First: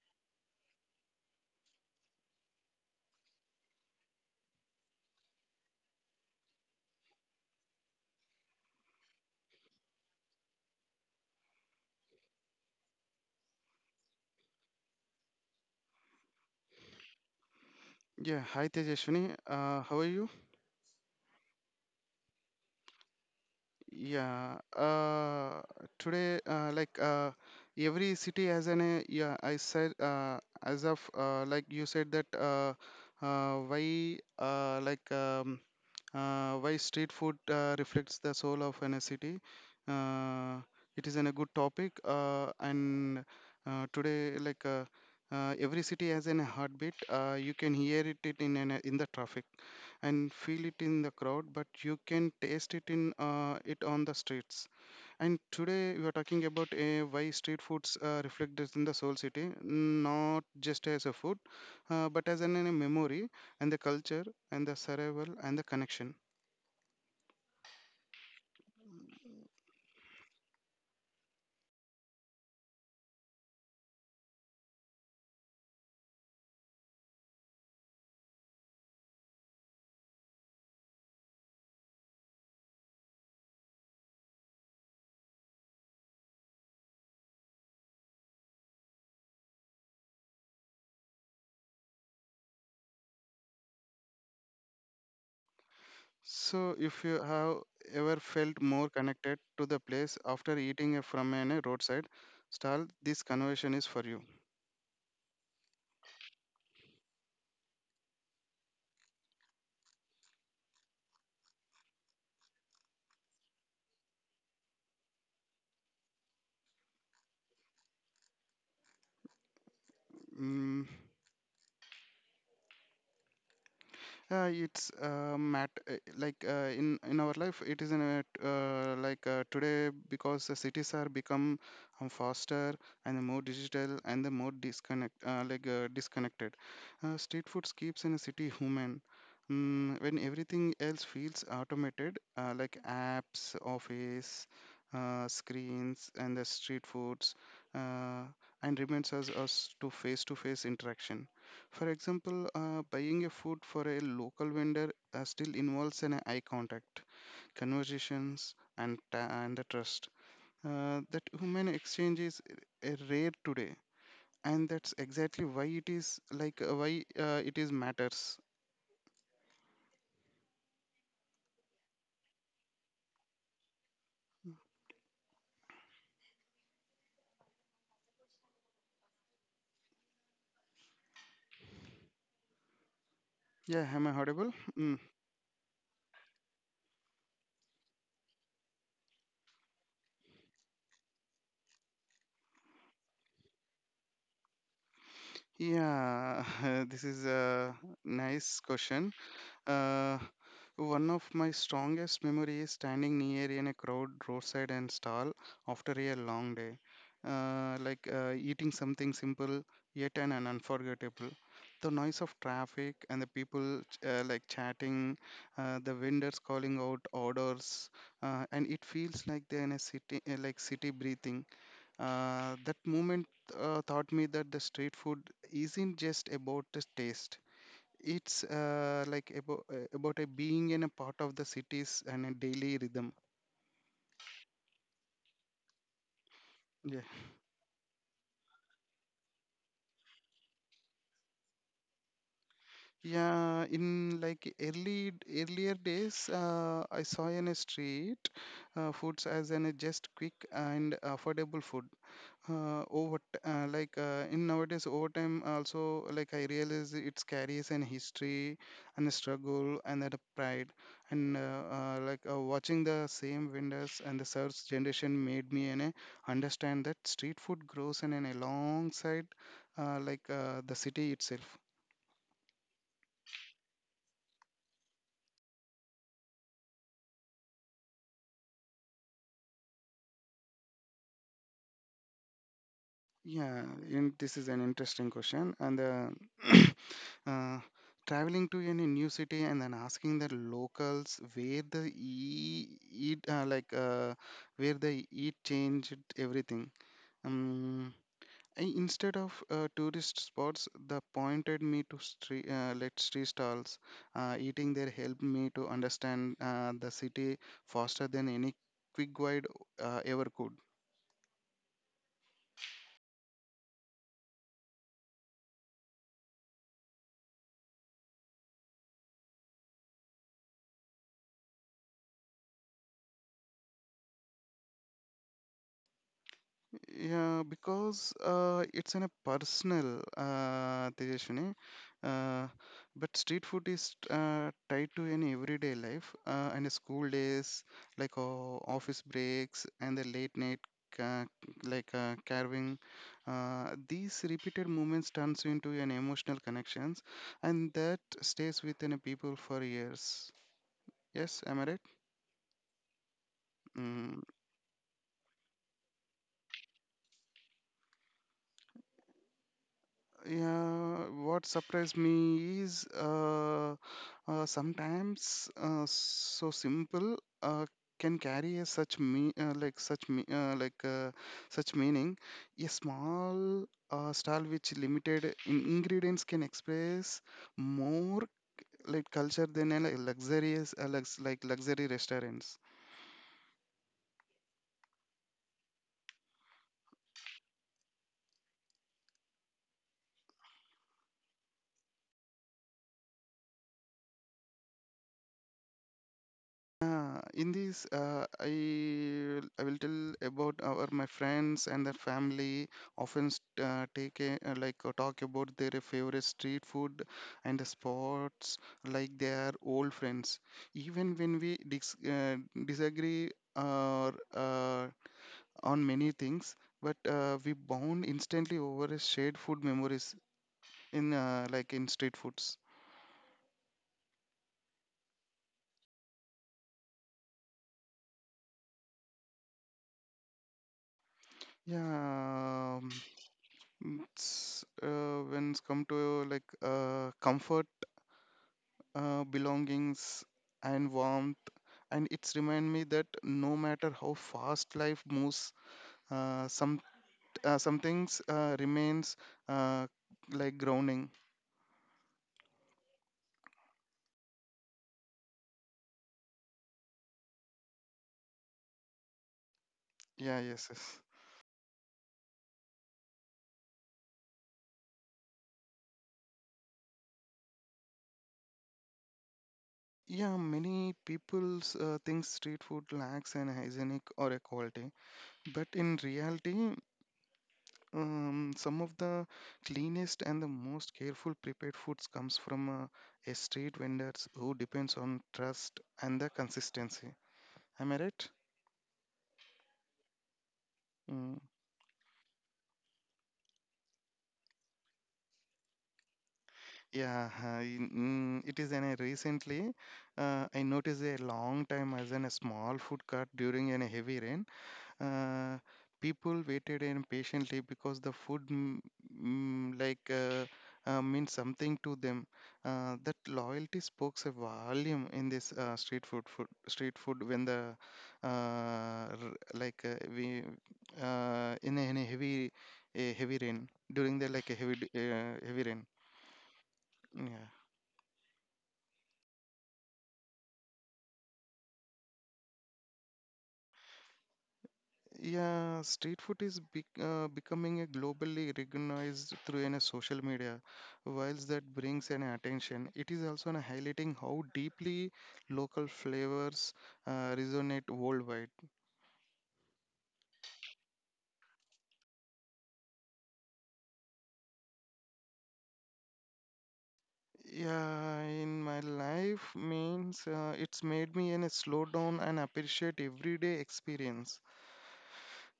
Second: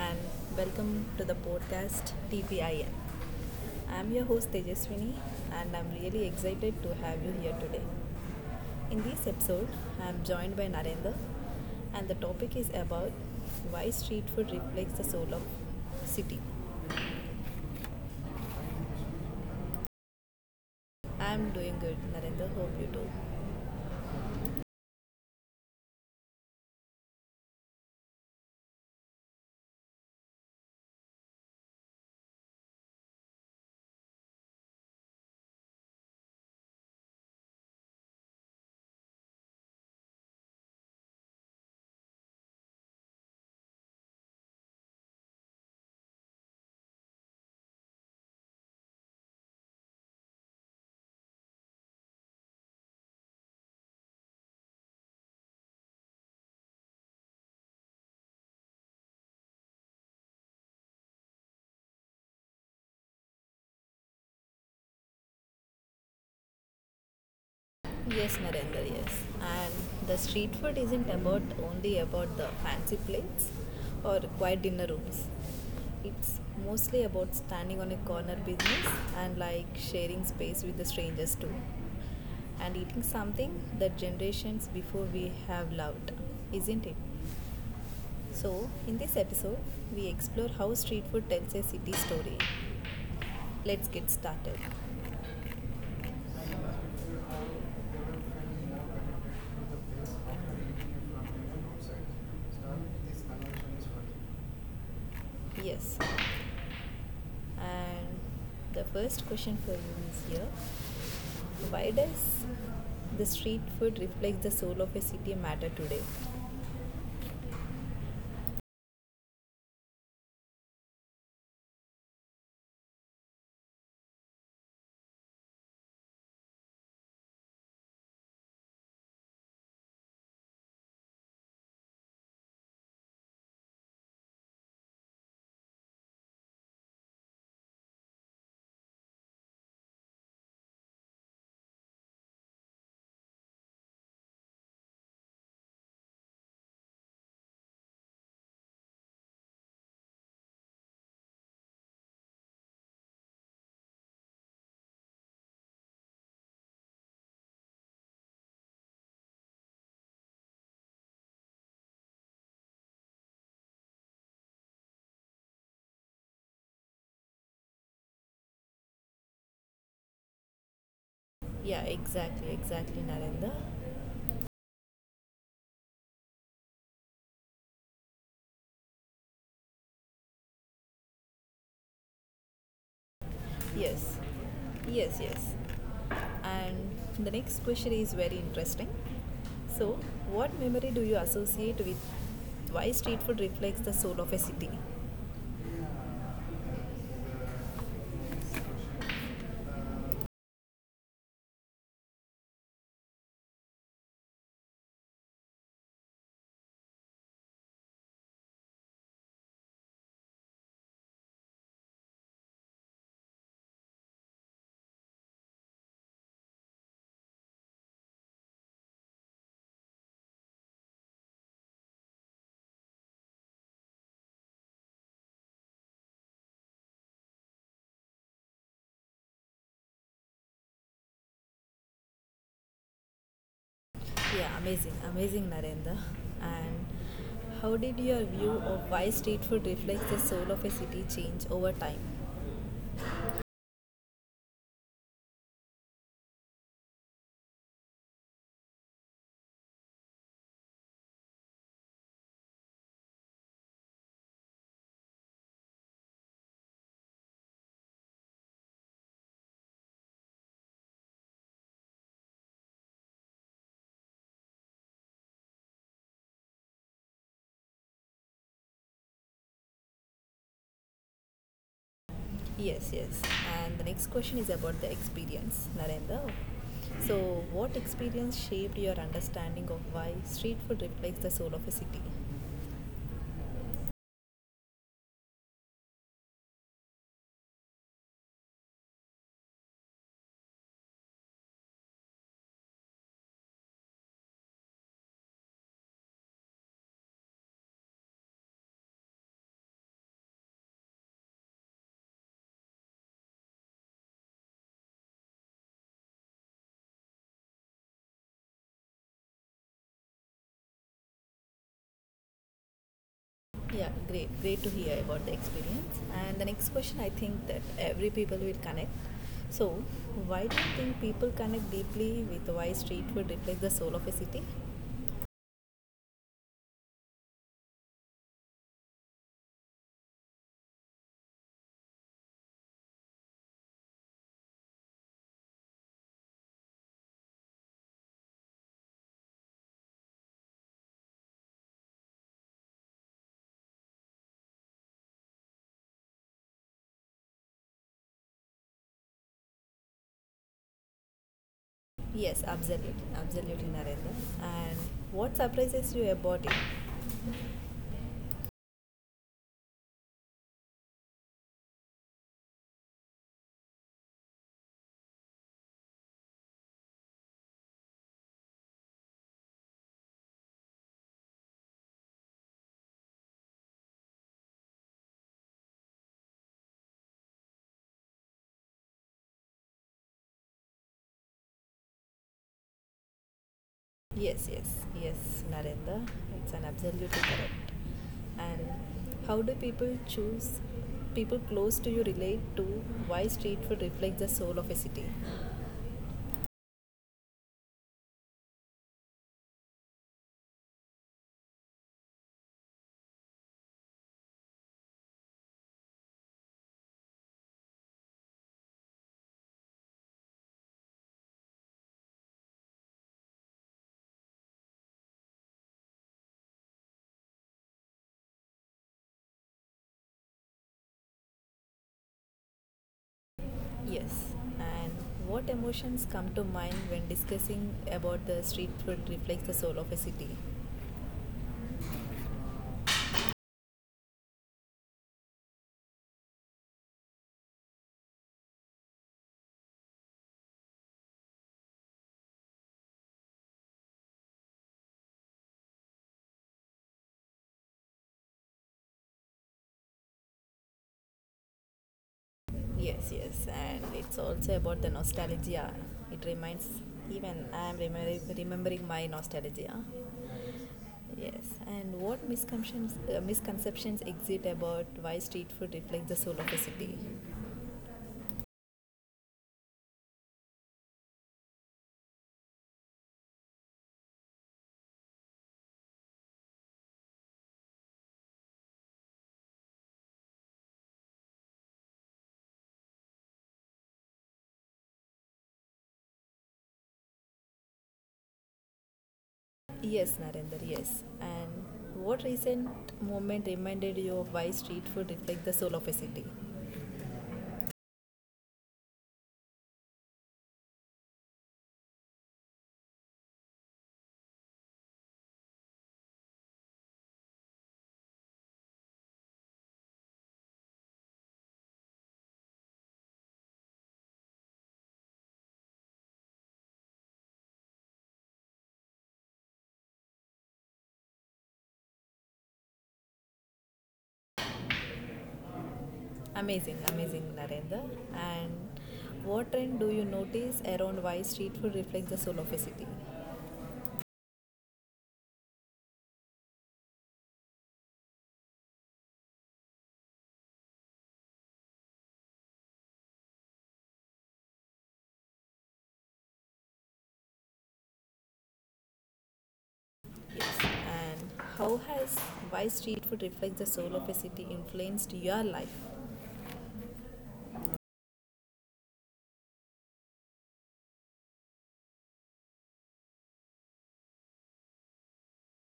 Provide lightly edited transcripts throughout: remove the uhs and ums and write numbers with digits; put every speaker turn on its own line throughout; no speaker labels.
and welcome to the podcast TPIN. I'm your host Tejaswini, and I'm really excited to have you here today. In this episode, I'm joined by Narendra, and the topic is about why street food reflects the soul of city.
Yeah, Hi Tejaswini. How are you?
I'm doing good, Narendra. Hope you too.
Yeah, uh, today, every city has an, I said, as of, you said that, why, why street food reflects the soul of a city. Uh, it is a good topic, and today, every city has an heartbeat. You can hear it in in the traffic, and feel it in the crowd, but you can taste it on the streets. And today, we are talking about why street foods reflect this in the soul city, not just as a food, but as a memory and the culture and the survival and the connection.
Yes, Narendra, yes. And the street food isn't about only about the fancy plates or quiet dinner rooms. It's mostly about standing on a corner business and like sharing space with the strangers too. And eating something that generations before we have loved, isn't it? So, in this episode, we explore how street food tells a city story. Let's get started.
So, if you have ever felt more connected to the place after eating from a roadside stall, this conversation is for you.
Yes. And the first question for you is here: why does the street food reflect the soul of a city matter today?
Mm, it's mat like in our life it is in a, today because the cities are become faster and the more digital and the more disconnected. Street foods keeps in a city human. Mm, when everything else feels automated, apps, office, screens, and the street foods, uh, and reminds us to face-to-face interaction. For example, buying a food for a local vendor still involves an eye contact, conversations, and the trust. That human exchange is rare today, and that's exactly why it is like why it is matters.
Yeah, exactly, exactly, Narendra.
Yeah, am I
Yes,
audible? Mm.
yes, yes. And the next question is very interesting. So, what memory do you associate with why street food reflects the soul of a city?
Yeah, this is a nice question. Uh, One of my strongest memories is standing near in a crowd roadside and stall after a long day, eating something simple yet an unforgettable. The noise of traffic and the people chatting, the vendors calling out orders, and it feels like they're in a city, city breathing. That moment taught me that the street food isn't just about the taste. It's about a being in a part of the cities and a daily rhythm.
Yeah, amazing, amazing, Narendra. And
Yeah.
how did your view of why street food reflects the soul of a city change over time?
Yeah, in like early earlier days, I saw in a street foods as an just quick and affordable food. Over t- like In nowadays overtime also like I realize it carries an history and a struggle and that a pride and watching the same vendors and the third generation made me and understand that street food grows and in a alongside the city itself.
Yes, yes. And the next question is about the experience, Narendra. So, what experience shaped your understanding of why street food reflects the soul of a city?
Yeah, in, this is an interesting question. And uh, Traveling to any new city and then asking the locals where they eat changed everything. Um, I, instead of tourist spots, they pointed me to street stalls. Eating there helped me to understand the city faster than any quick guide ever could.
Yeah, great, great to hear about the experience. And the next question, I think that every people will connect. So, why do you think people connect deeply with why street food reflects the soul of a city?
Yeah, because it's in a personal, Tejaswini. Uh, but street food is tied to an everyday life and school days, office breaks and the late night, ca- carving. These repeated moments turns you into an emotional connections, and that stays within a people for years. Yes, am I right?
Yes, absolutely, absolutely, Narendra.
Mm.
And what surprises you about it?
Yeah, what surprised me is sometimes so simple can carry a such me like such me like such meaning. A small style which limited in ingredients can express more like culture than a like, luxurious lux, like luxury restaurants.
Yes, yes, yes, Narendra. It's an absolutely correct. And how do people choose? People close to you relate to why street food reflects the soul of a city.
In this, I I will tell about our my friends and their family often st- take a, like talk about their favorite street food and the spots like they are old friends. Even when we disagree or uh, on many things, but we bond instantly over a shared food memories in in street foods.
Yes, and what emotions come to mind when discussing about the street food reflects the soul of a city?
Yeah, um, It's when it's come to comfort, belongings, and warmth, and it's remind me that no matter how fast life moves, uh, some some things remains uh, grounding.
Yes, yes, and it's also about the nostalgia. It reminds even I am remembering my nostalgia.
Yeah, yes, yes.
Yes, and what misconceptions misconceptions exist about why street food reflects the soul of a city?
Yeah, many people's think street food lacks an hygienic or a quality, but in reality, some of the cleanest and the most careful prepared foods comes from a street vendors who depends on trust and the consistency. Am I right?
Yes, Narendra. Yes,
Mm.
and what recent moment reminded you of why street food reflects the soul of a city?
Yeah, I- mm, it is. And I recently, I noticed a long time as in a small food cart during a heavy rain. Uh, People waited impatiently because the food m- mm, like meant something to them. That loyalty spoke a volume in this street food when the r- like we in a heavy rain during the heavy rain.
Amazing, amazing,
Yeah.
Narendra. And what trend do you notice around why street food reflects the soul of a city?
Yeah, street food is becoming a globally recognized through in a social media. Whilst that brings an attention, it is also an highlighting how deeply local flavors resonate worldwide.
And how has why street food reflects the soul of a city influenced your life
Yeah, in my life means it's made me in a slow down and appreciate everyday experience.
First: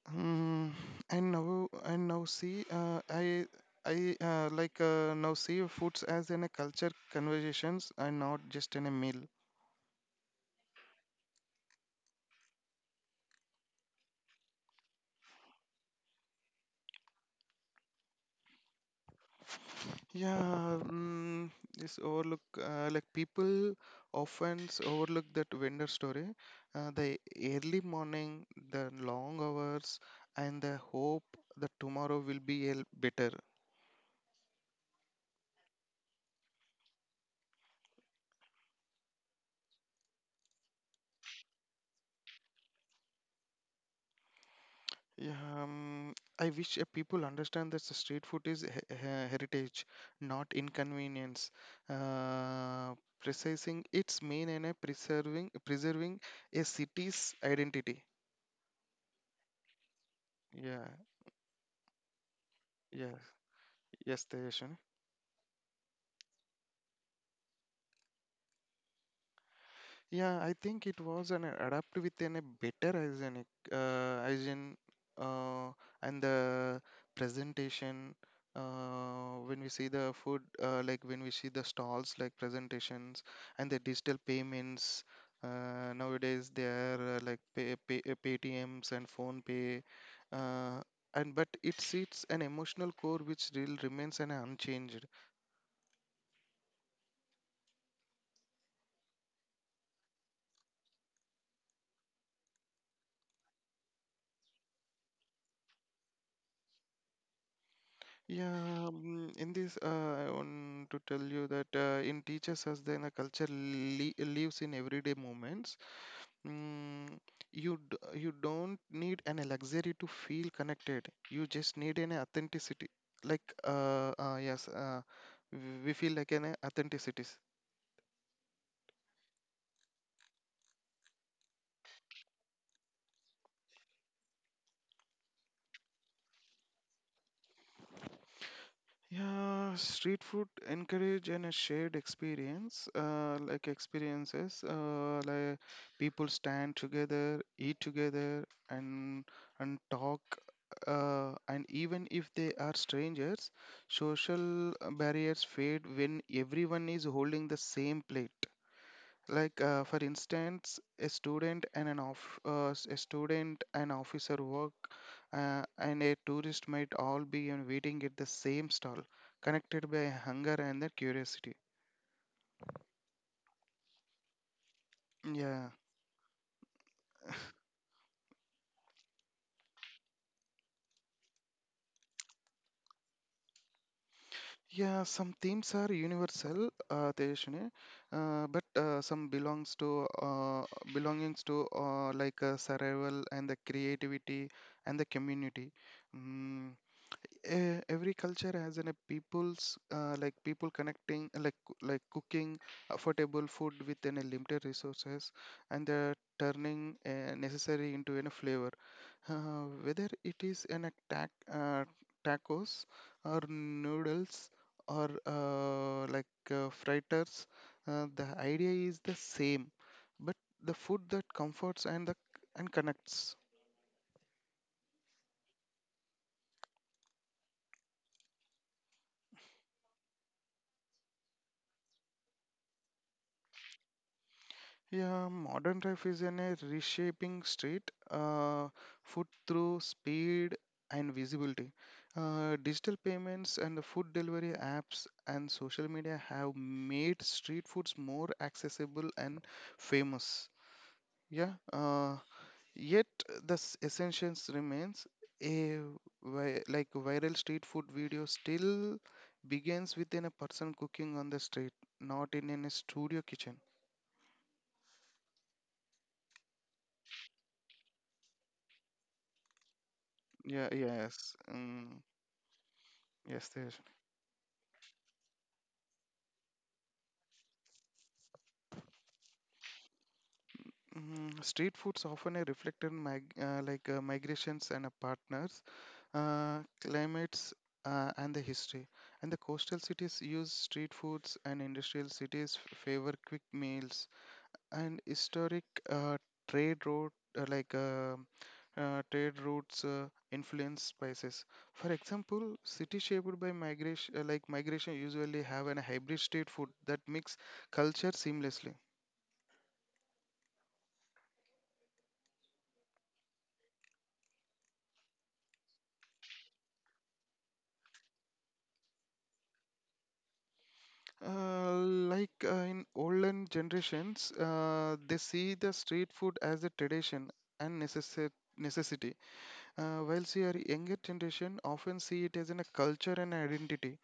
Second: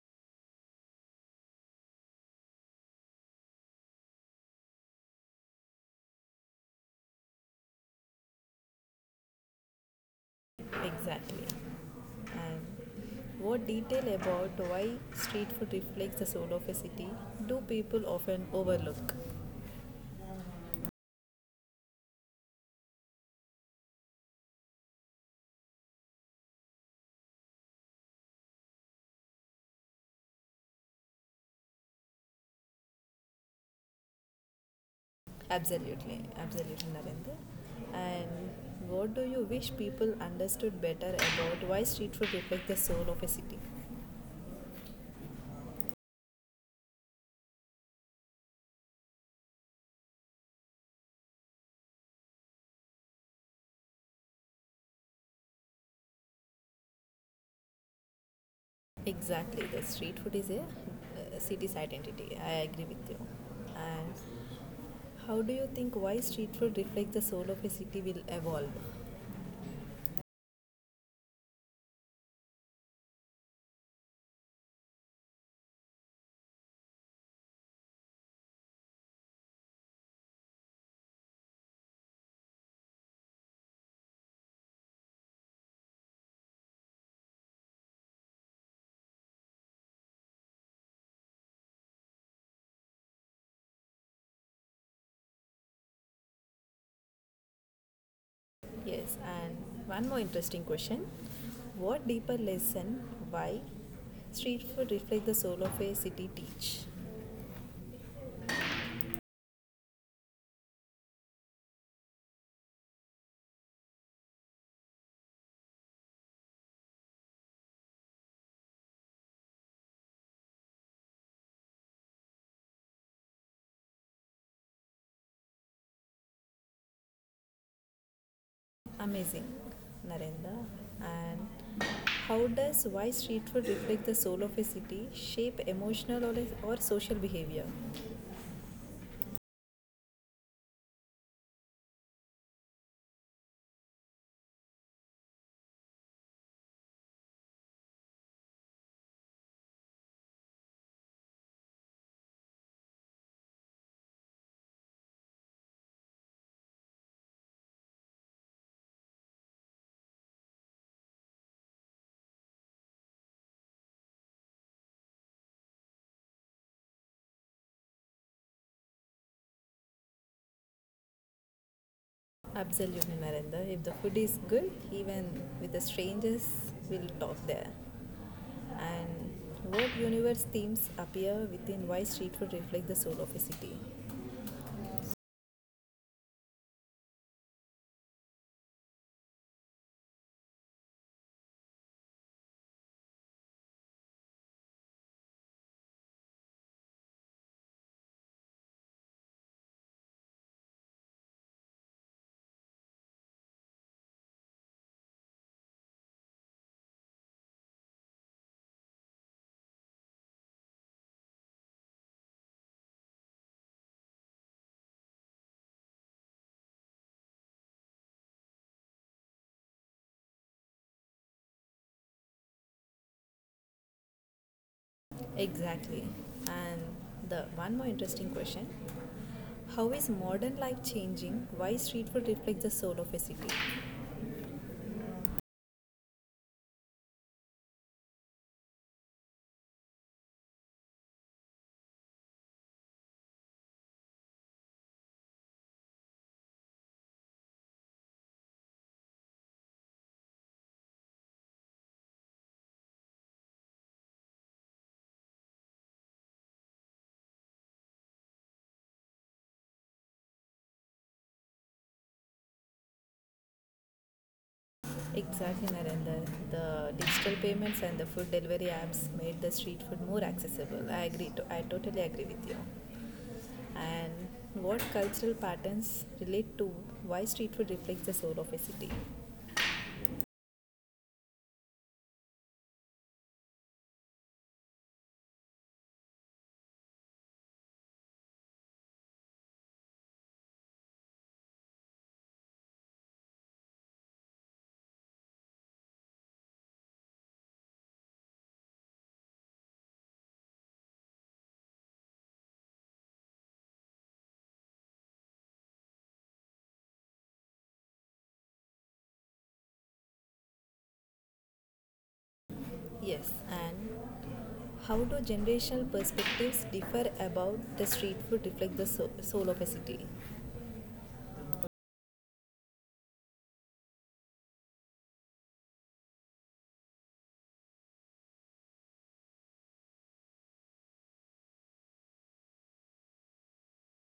Um, and now see I like now see foods as in a culture conversations and not just in a meal.
exactly? And what detail about why street food reflects the soul of a city do people often overlook?
Yeah, this overlook people often overlook that vendor story. The early morning, the long hours, and the hope that tomorrow will be better.
Absolutely, absolutely, Narendra. And what do you wish people understood better about why street food reflects the soul of a city?
Yeah, um, I wish people understand that the street food is heritage, not inconvenience. Uh, Precising its mean and a preserving a city's identity.
Exactly, the street food is a
Yeah,
city's identity. I agree with
yeah,
you. And
yes, Tejas.
how do you think why street food reflects the soul of a city will evolve?
Yeah, I think it was an adapt within a better hygienic hygiene uh, and the presentation. When we see the food, like when we see the stalls, like presentations and the digital payments. Nowadays they are Paytms and phone pay, uh, and but it sits an emotional core which still remains an unchanged.
Yes, and one more interesting question. What deeper lesson why street food reflects the soul of a city teach?
Yeah, in this, I want to tell you that in teaches us then a culture li lives in everyday moments. Mm, you d you don't need an luxury to feel connected. You just need an authenticity. Like, uh, uh, yes, uh, we feel like an authenticity.
Amazing, Narendra. And how does why street food reflect the soul of a city shape emotional or social behavior?
Yeah, street food encourage and a shared experiences, people stand together, eat together, and talk. And even if they are strangers, social barriers fade when everyone is holding the same plate. For instance, a student and an a student and officer work and a tourist might all be in waiting at the same stall, connected by hunger and the curiosity.
Absolutely, Narendra. If the food is good, even
Yeah.
with the strangers, we'll talk there. And what universe themes appear within why street food reflect the soul of a city?
Yeah, some themes are universal, Tejaswini, but some belongs to belongings to survival and the creativity and the community. Mm, every culture has an a people connecting cooking affordable food within a limited resources and they're turning necessary into a flavor whether it is an attack tacos or noodles or fritters, the idea is the same, but the food that comforts and the and connects.
Exactly. And the one more interesting question: how is modern life changing? Why street food reflects the soul of a city?
Yeah, modern life is in a reshaping street food through speed and visibility. Digital payments and the food delivery apps and social media have made street foods more accessible and famous. Yeah, uh, Yet the essentials remains a viral street food video still begins within a person cooking on the street, not in a studio kitchen.
Exactly, Narendra. The digital payments and the food delivery apps made the street food more
Yeah,
accessible. I agree.
yes.
To, I
Mm.
totally agree with you.
Yes, there's
And what cultural patterns relate to why street food reflects the soul of a city?
mm, street foods often a reflected mig- like migrations and partners, uh, climates, and the history. And the coastal cities use street foods, and industrial cities favor quick meals. And historic uh, trade route uh, like uh, trade routes influence spices. For example, cities shaped by migration, migration, usually have an hybrid street food that mix culture seamlessly.
Yes. And how do generational perspectives differ about the street food reflect the soul of a city?
Uh, in olden generations, they see the street food as a tradition and necessity, whilst your younger generation often see it as in a culture and identity.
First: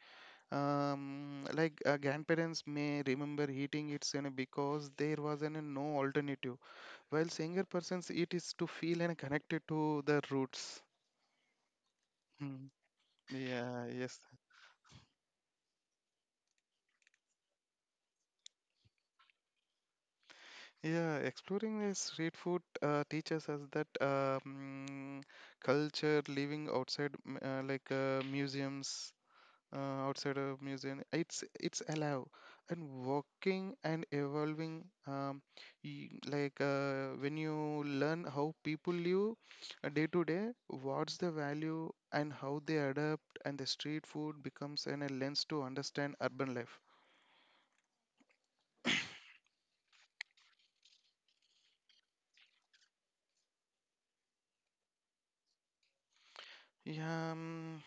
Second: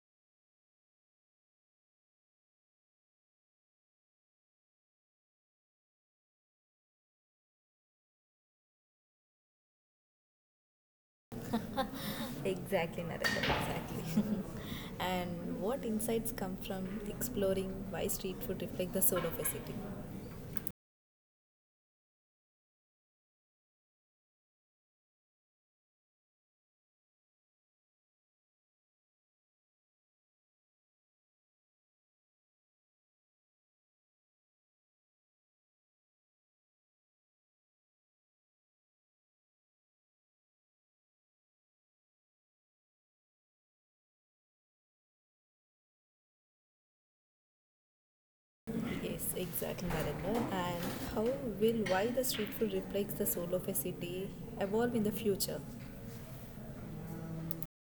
Grandparents may remember eating it you know, because there was an, a no alternative, whilst younger persons eat is to feel and connected to the roots. Mm.
Exactly, Narendra.
Yeah, yes,
Exactly. And what insights come from exploring why street food reflect the soul of a city?
yeah, exploring the street food teaches us that culture, living outside, museums, outside of museum, it's alive and walking and evolving. When you learn how people live day to day, what's the value and how they adapt, and the street food becomes an a lens to understand urban life.
Yes, exactly, Narendra. And how will why the street food reflects the soul of a city evolve in the future?
Yeah.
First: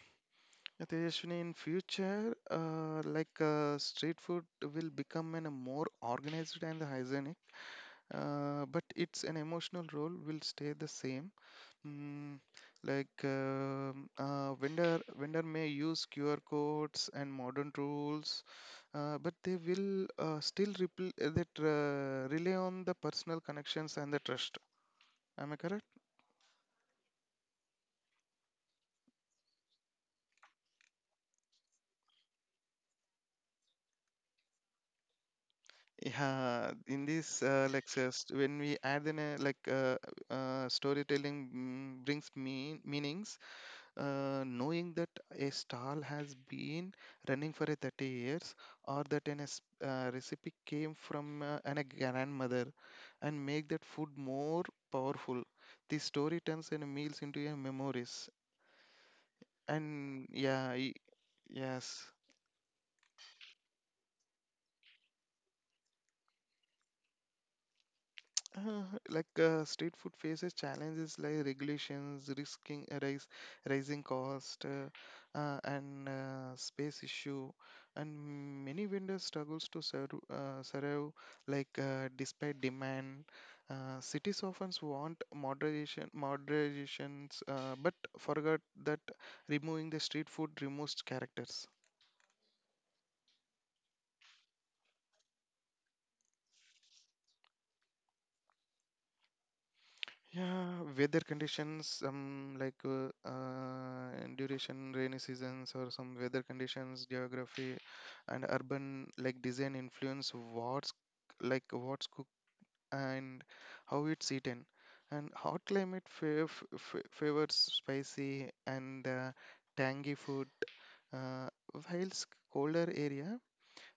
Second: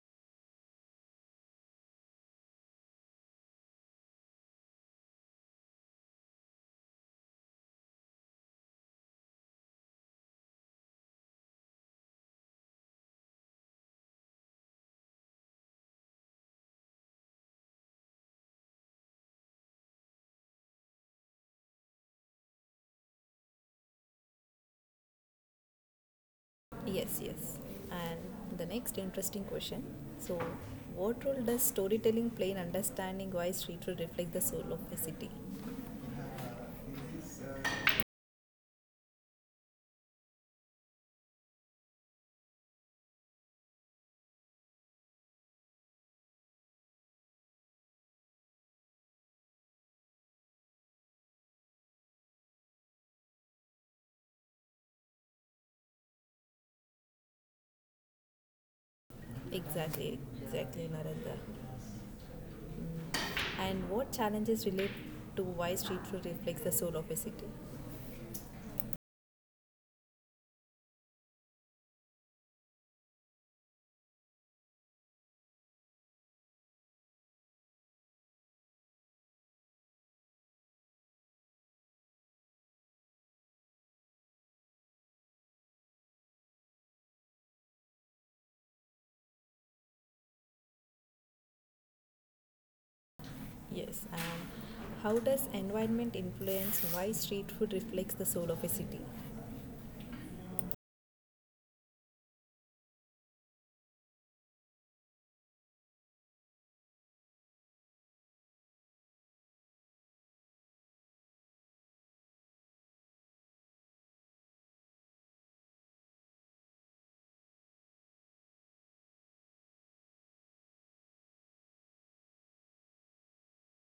Yeah, Tejaswini, in future, street food will become an, a more organized and hygienic, but its an emotional role will stay the same. Mm, vendor may use QR codes and modern tools, but they will rely on the personal connections and the trust. Am I correct?
Yes, yes. And the next interesting question. So, what role does storytelling play in understanding why street food reflects the soul of a city?
Yeah, in these lectures, when we add in a storytelling brings meanings, knowing that a stall has been running for a 30 years, or that recipe came from an, a grandmother, and make that food more powerful. The story turns in meals into your memories,
Exactly,
and yeah,
exactly, Narendra.
yes.
And what challenges relate to why street food reflects the soul of a city?
Uh, like street food faces challenges like regulations, rising cost, and space issue, and many vendors struggles to serve, survive. Like despite demand, cities often want moderations, but forgot that removing the street food removes characters.
Yes, and how does environment influence why street food reflects the soul of a city?
Yeah, weather conditions, duration, rainy seasons, or some weather conditions, geography, and urban like design influence what's cooked and how it's eaten. And hot climate favors spicy and tangy food, uh, whilst colder area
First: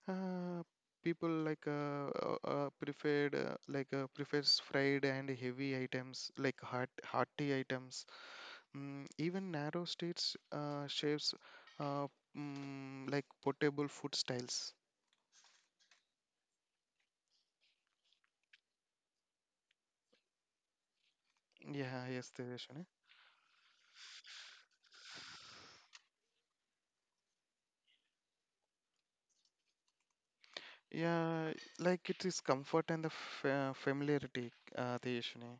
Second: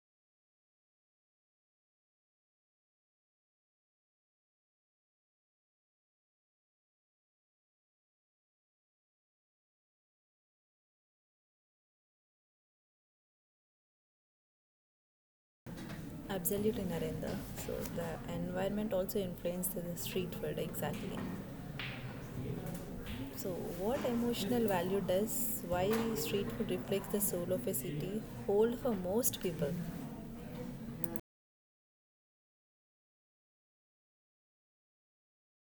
uh, people like preferred like prefers fried and heavy items like hot hearty items. Even narrow states shapes uh, like portable food styles.
Absolutely, Narendra. So the environment also influences the street food exactly.
Yeah, yes, Tejashini.
So what emotional value does why street food reflects the soul of a city hold for most people?
Yeah, like it is comfort and the fa familiarity, Tejashini.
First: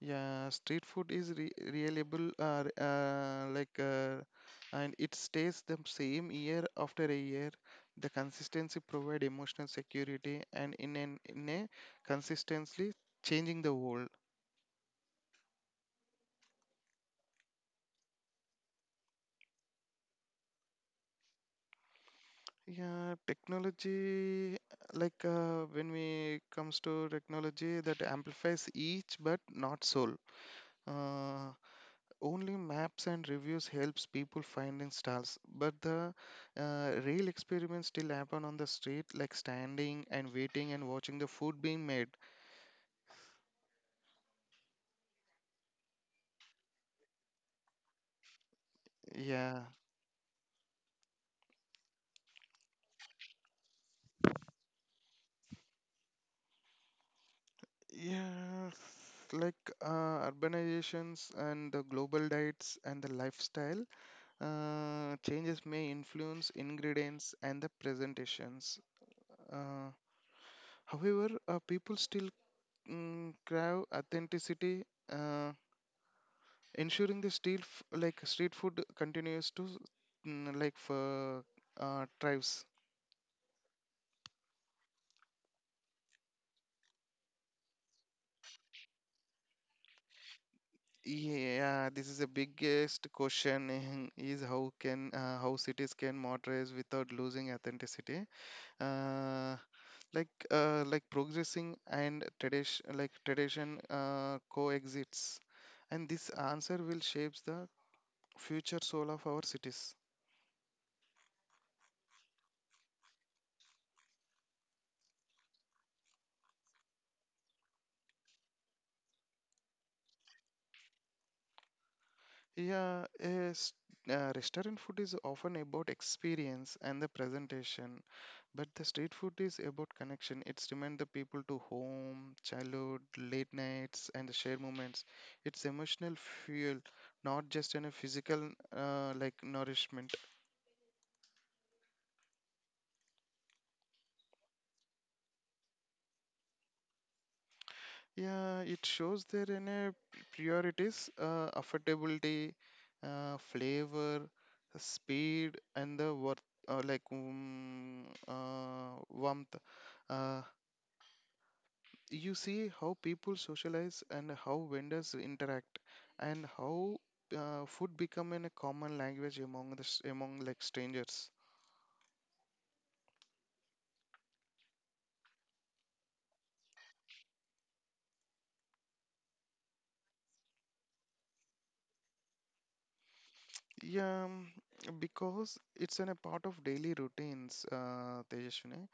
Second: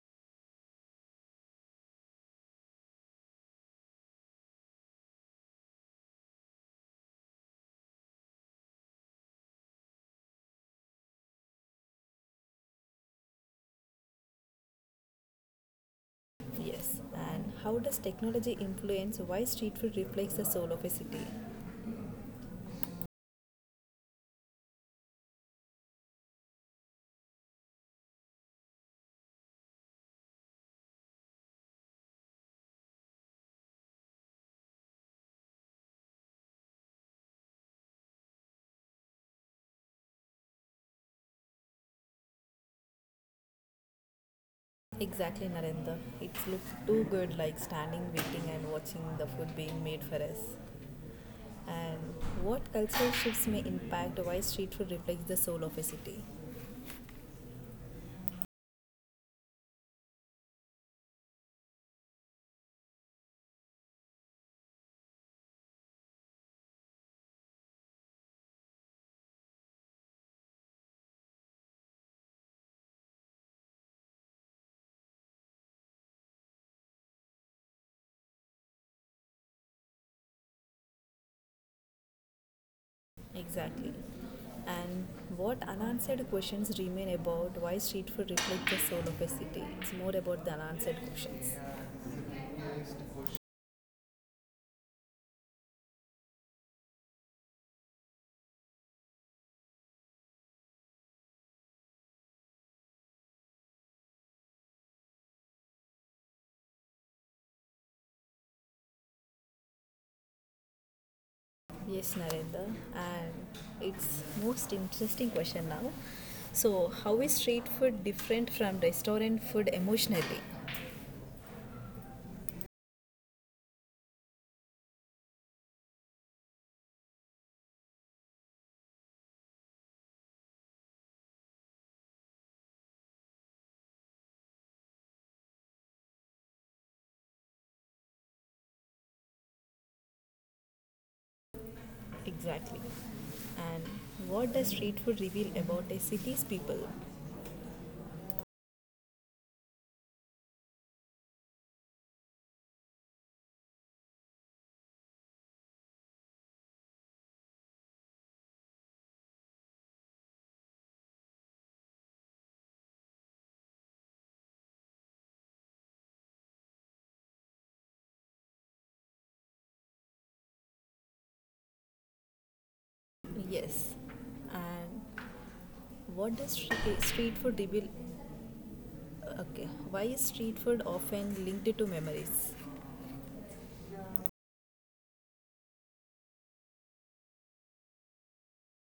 Yeah, street food is re reliable, and it stays the same year after a year. The consistency provide emotional security, and in a consistently changing the world.
Yes. And how does technology influence why street food reflects the soul of a city?
Yeah, technology, like when we comes to technology, that amplifies each but not soul. Uh, Only maps and reviews helps people finding stars but the real experiments still happen on the street like standing and waiting and watching the food being made
Exactly, Narendra. It's look too good like standing, waiting, and watching the food
yeah
being made for us. And what cultural shifts may impact why street food reflects the soul of a city?
yeah like urbanizations and the global diets and the lifestyle changes may influence ingredients and the presentations, uh, however people still crave authenticity uh, ensuring the street f- like street food continues to like for tribes.
Exactly. And what unanswered questions remain about why street food reflects the soul of a city? It's more about the unanswered questions.
Yeah, this is the biggest question is how can how cities can modernize without losing authenticity, uh, like progressing and tradition coexists, and this answer will shapes the future soul of our cities.
Yes, Narendra. And it's most interesting question now. So, how is street food different from restaurant food emotionally?
Yeah, yes, restaurant food is often about experience and the presentation, but the street food is about connection. It's remind the people to home, childhood, late nights, and the shared moments. It's emotional fuel, not just in a physical nourishment.
Exactly. And what does street food reveal about a city's people?
Yeah, it shows there in a priorities, affordability, flavor, speed, and the worth, warmth. Uh, you see how people socialize and how vendors interact and how food become in a common language among the s- among like strangers.
Yes. And what does street food reveal? Okay, why is street food often linked to memories?
yeah um, because it's in a part of daily routines, Tejaswini.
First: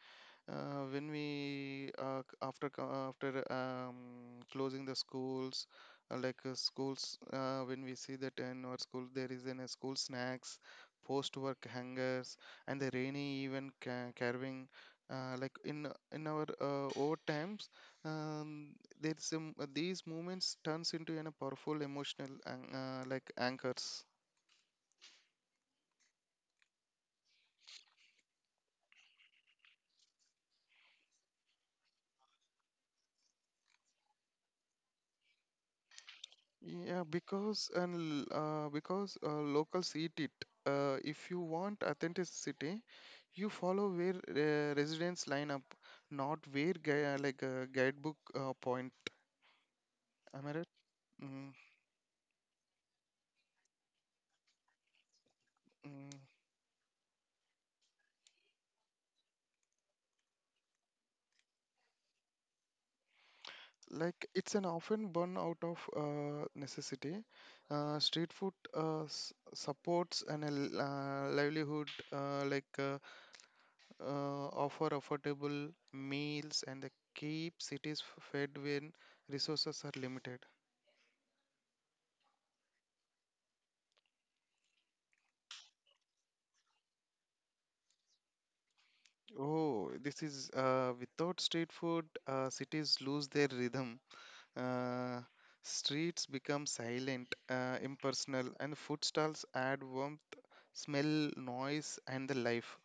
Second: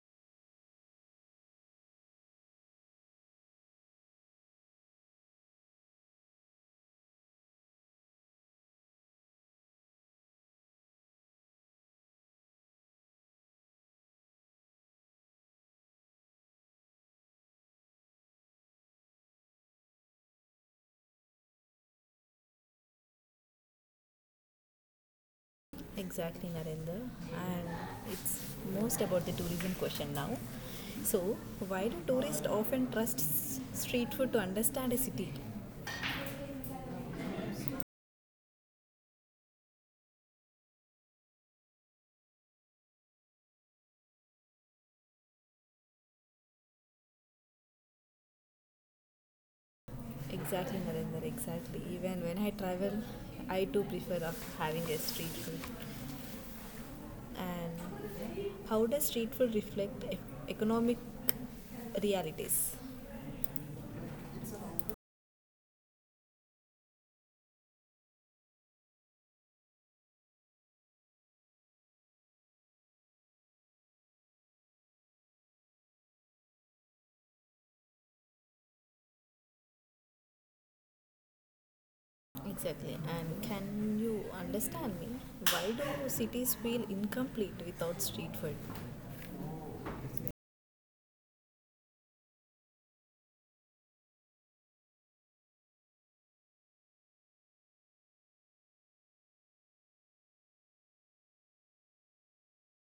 When we c- after co- after closing the schools, when we see that in our school there is in a school snacks, post work hangers, and the rainy even carving, in our old times, um, there's some these moments turns into an, a powerful emotional anchors.
Exactly, Narendra. And it's most about the tourism question now. So, why do tourists often trust street food to understand a city?
Yeah, because and because locals eat it. If you want authenticity, you follow where residents line up, not where a guidebook point. Am I right?
Exactly, Narendra,
Mm,
exactly. Even when I travel, I too prefer of having a street food.
mm.
And how does street food reflect economic realities?
Like it's an often born out of necessity. Street food supports livelihood, offer affordable meals and they keep cities fed when resources are limited.
Exactly. And can you understand me? Why do cities feel incomplete without street food?
Oh, this is without street food, cities lose their rhythm. Uh, Streets become silent, impersonal, and food stalls add warmth, smell, noise, and the life.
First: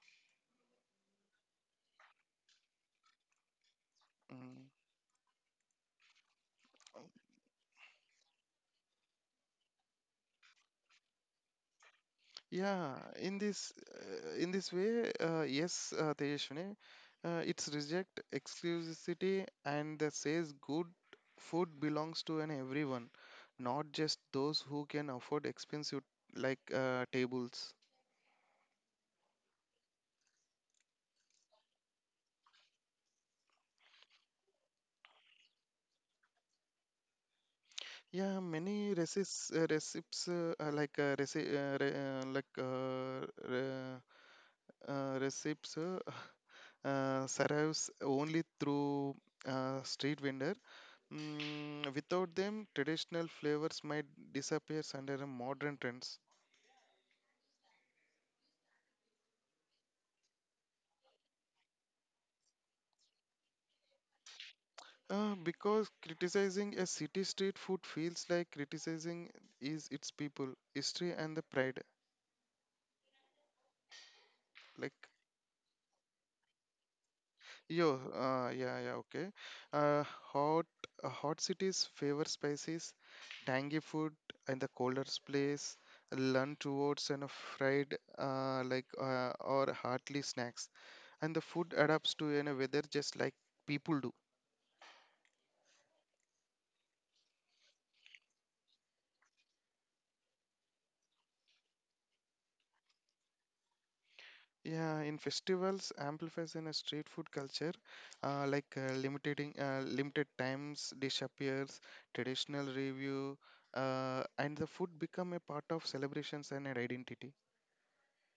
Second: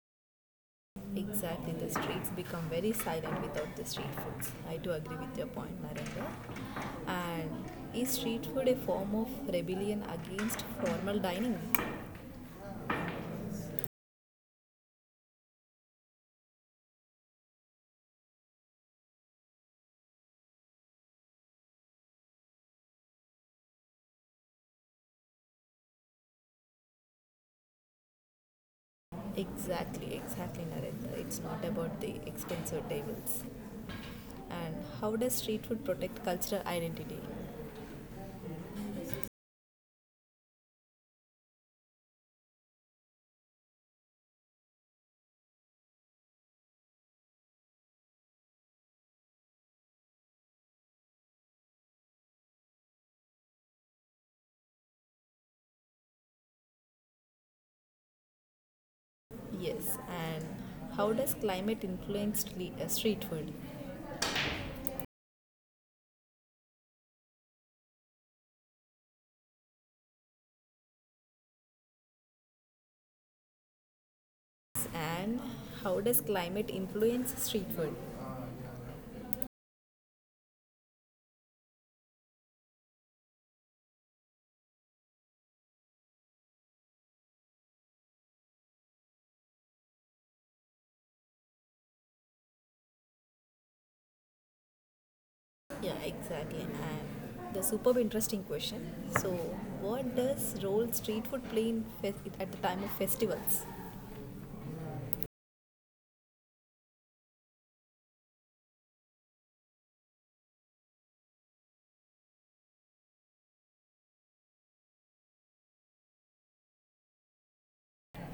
Exactly. The streets become very silent without the street foods.
Mm.
I do agree with your point, Narendra. And is street food a form of rebellion against formal dining?
Yeah, in this way, yes, Tejaswini, it's reject exclusivity and that says good food belongs to an everyone, not just those who can afford expensive tables.
Exactly, exactly, Narendra. It's not about the expensive tables. And how does street food protect cultural identity?
Yeah, many recipes like reci- re- like re- recipes. Survives only through street vendor. Without them, traditional flavors might disappear under the modern trends.
Yes. And how does climate influence street food?
Because criticizing a city street food feels like criticizing is its people, history, and the pride.
Yes,
Like
and how does climate influence street food?
Yeah, yeah, okay. Uh, hot, uh, hot cities favor spices, tangy food, and the colder place lean towards and a fried or hearty snacks, and the food adapts to any weather just like people do.
Yeah, exactly. And the superb interesting question. So, what does role street food play in at the time of festivals?
Yeah, in festivals amplifies in a street food culture, like limiting limited times dish appears, traditional review, and the food become a part of celebrations and an identity.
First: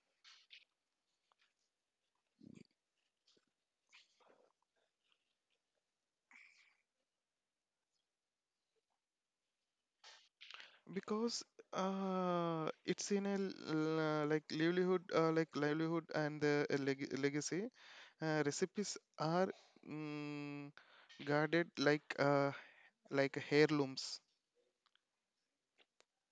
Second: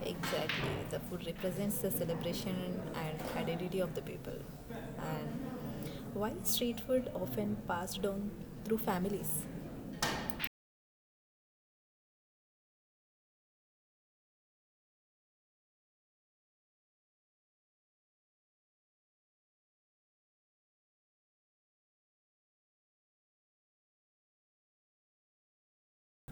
Exactly, the food represents the celebration and identity of the people. And why is street food often passed down through families?
Because it's in a livelihood and the legacy, recipes are mm, guarded like heirlooms.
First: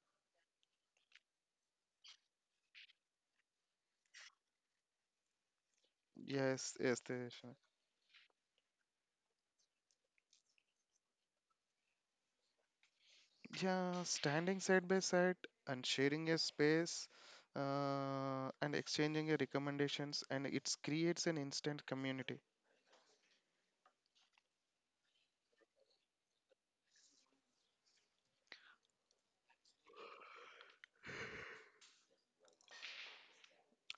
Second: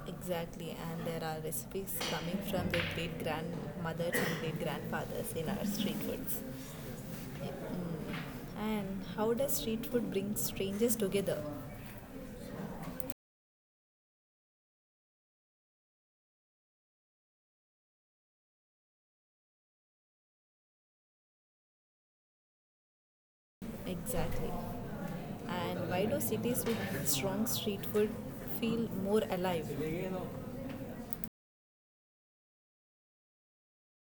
Exactly, and there are recipes coming from the great grandmothers and great grandfathers in our street foods.
Yes, yes, Tejaswini.
And how does street food bring strangers together?
Yeah, standing side by side and sharing a space, and exchanging your recommendations and it creates an instant community.
Exactly. And why do cities with strong street food feel more alive?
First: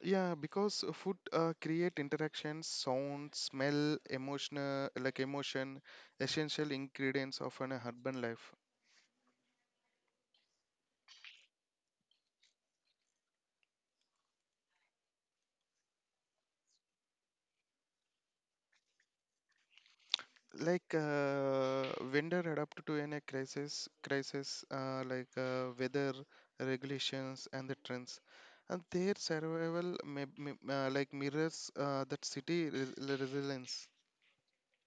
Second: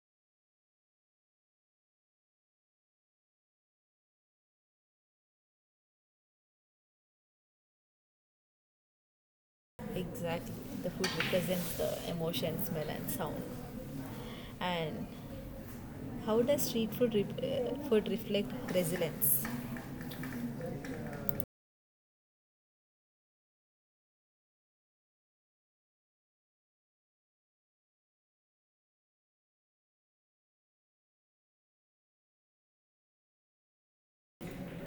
Yeah, because food create interactions, sound, smell, emotion, essential ingredients of an urban life.
Exactly. The food represents the emotion, smell, and sound. And how does street food reflect resilience?
Like vendor adapt to any crisis, weather regulations and the trends, and their survival may, like mirrors that city resilience.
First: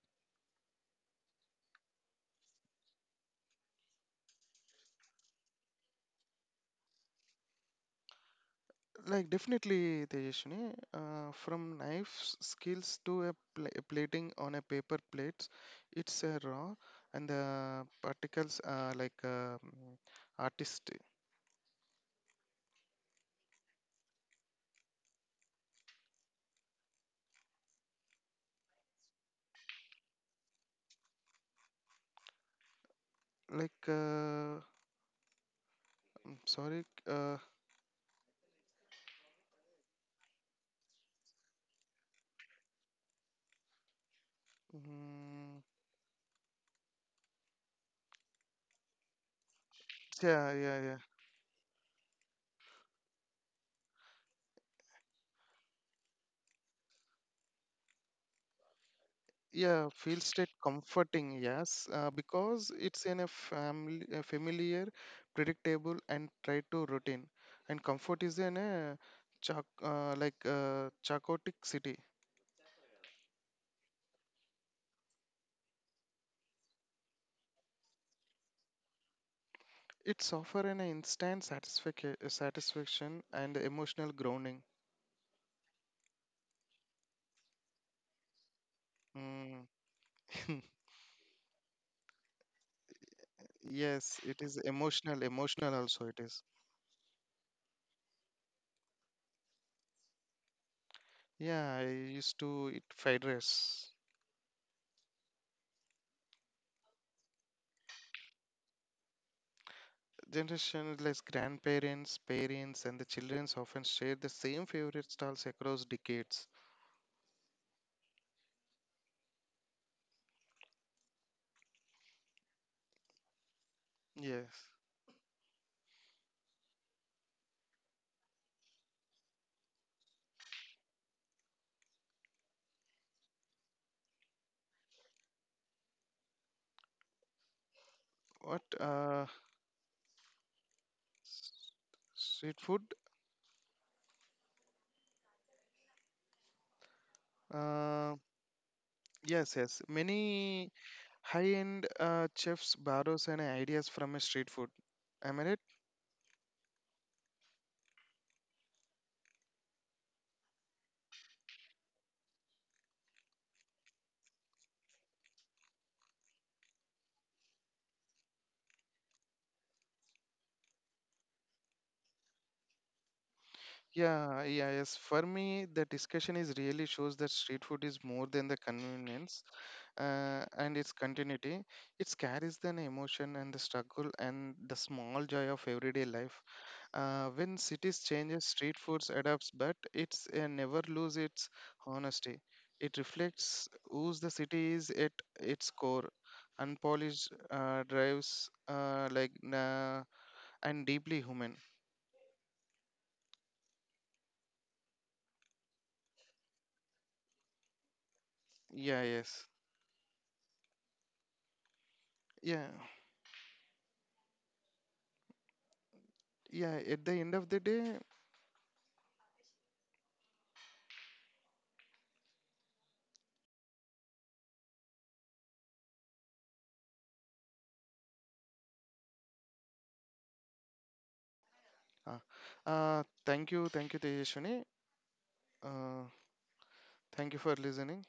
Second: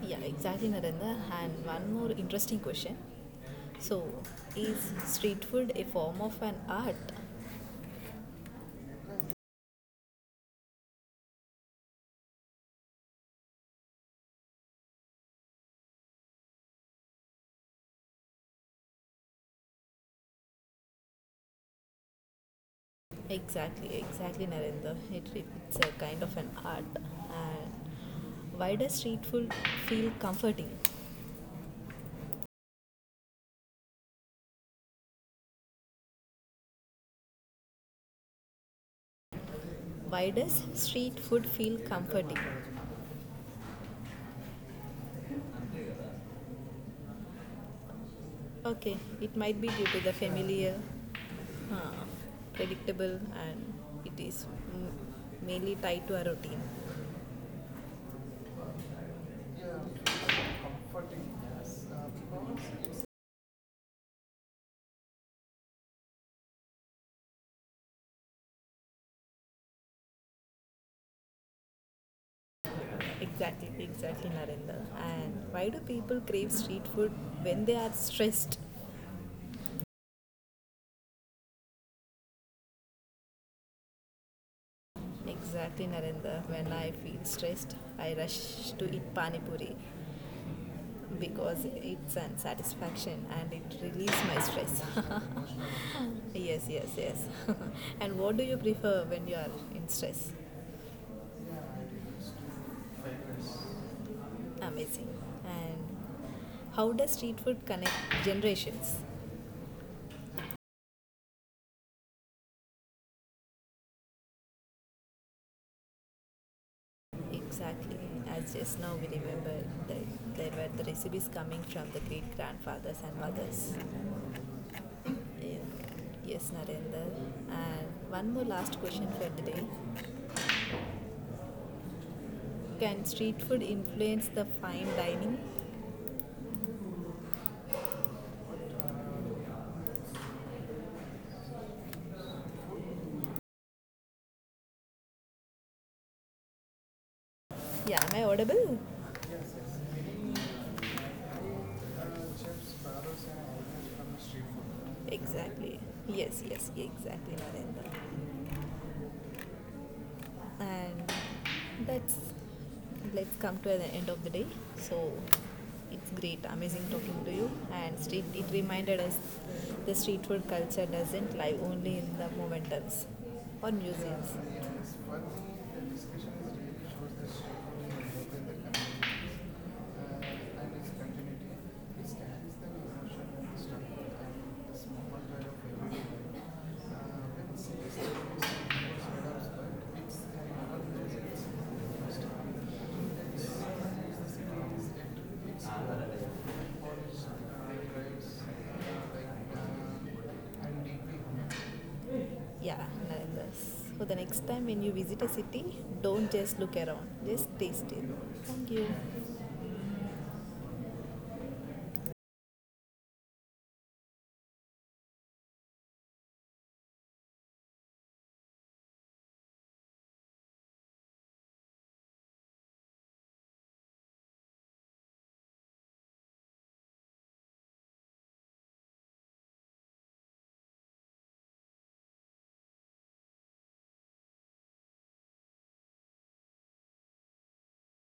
Yeah, exactly, Narendra. And one more interesting question. So, is street food a form of an art?
Like definitely, Tejashini, from knife skills to a plating on a paper plates, it's a raw and the particles are artist.
Exactly, exactly, Narendra. It's a kind of an art. And why does street food feel comforting?
Like I'm sorry,
Why does street food feel comforting?
mm,
Okay, it might be due to the
yeah,
familiar,
yeah, yeah,
uh, predictable, and it is m- mainly tied to a routine.
yeah. Feels that comforting, yes, because it's in a familiar, predictable, and try to routine. And comfort is in a chak like chaotic city.
Exactly, exactly, Narendra. And why do people crave street food when they are stressed?
It's offer an instant satisfaction and emotional grounding.
Exactly, Narendra. When I feel stressed, I rush to eat pani
Mm.
puri because it's a satisfaction and it relieves
Yes,
my
it is
stress.
emotional also it is.
Yes, yes, yes. And what do you prefer when you are in stress?
Yeah, I used to eat fried rice.
Amazing. And how does street food connect generations?
Generations like grandparents, parents, and the childrens often share the same favorite stalls across decades.
Exactly. As just now we remember that there were the recipes coming from the great grandfathers and mothers.
Yes.
Yes, Narendra. And one more last question for today. Can street food influence the fine dining?
What s- street food?
Yeah, am
Uh,
I audible?
yes, yes. Many high-end chefs borrows and ideas from a street food. Am I right?
Exactly. Yes, yes, exactly, Narendra. And that's, let's come to the end of the day. So it's great amazing talking to you, and street it reminded us the street food culture doesn't lie only in the momentums or museums.
Yeah, yeah,
It's
yes. For
funny,
me,
the
the
discussion
discussion is
is really
really
shows
shows
the
that street
sharing
food
of
is more
both in
than the
the communities
convenience
and
and
its
its continuity.
continuity. It
It
stands
carries
the
the
emotion
emotion
and
and
the
the struggle
struggle
and
and
the
this
small joy of
moment
everyday
of,
life. When cities changes, street foods adapts, but it's never lose its honesty. It reflects who's the city is at its core, unpolished drives like and deeply human.
yeah, like this. So the next time when you visit a city, don't just look around, just taste it. Thank
Yeah,
you.
yes, yeah. Yeah, at the end of the day, thank you, Tejaswini, uh thank you for listening.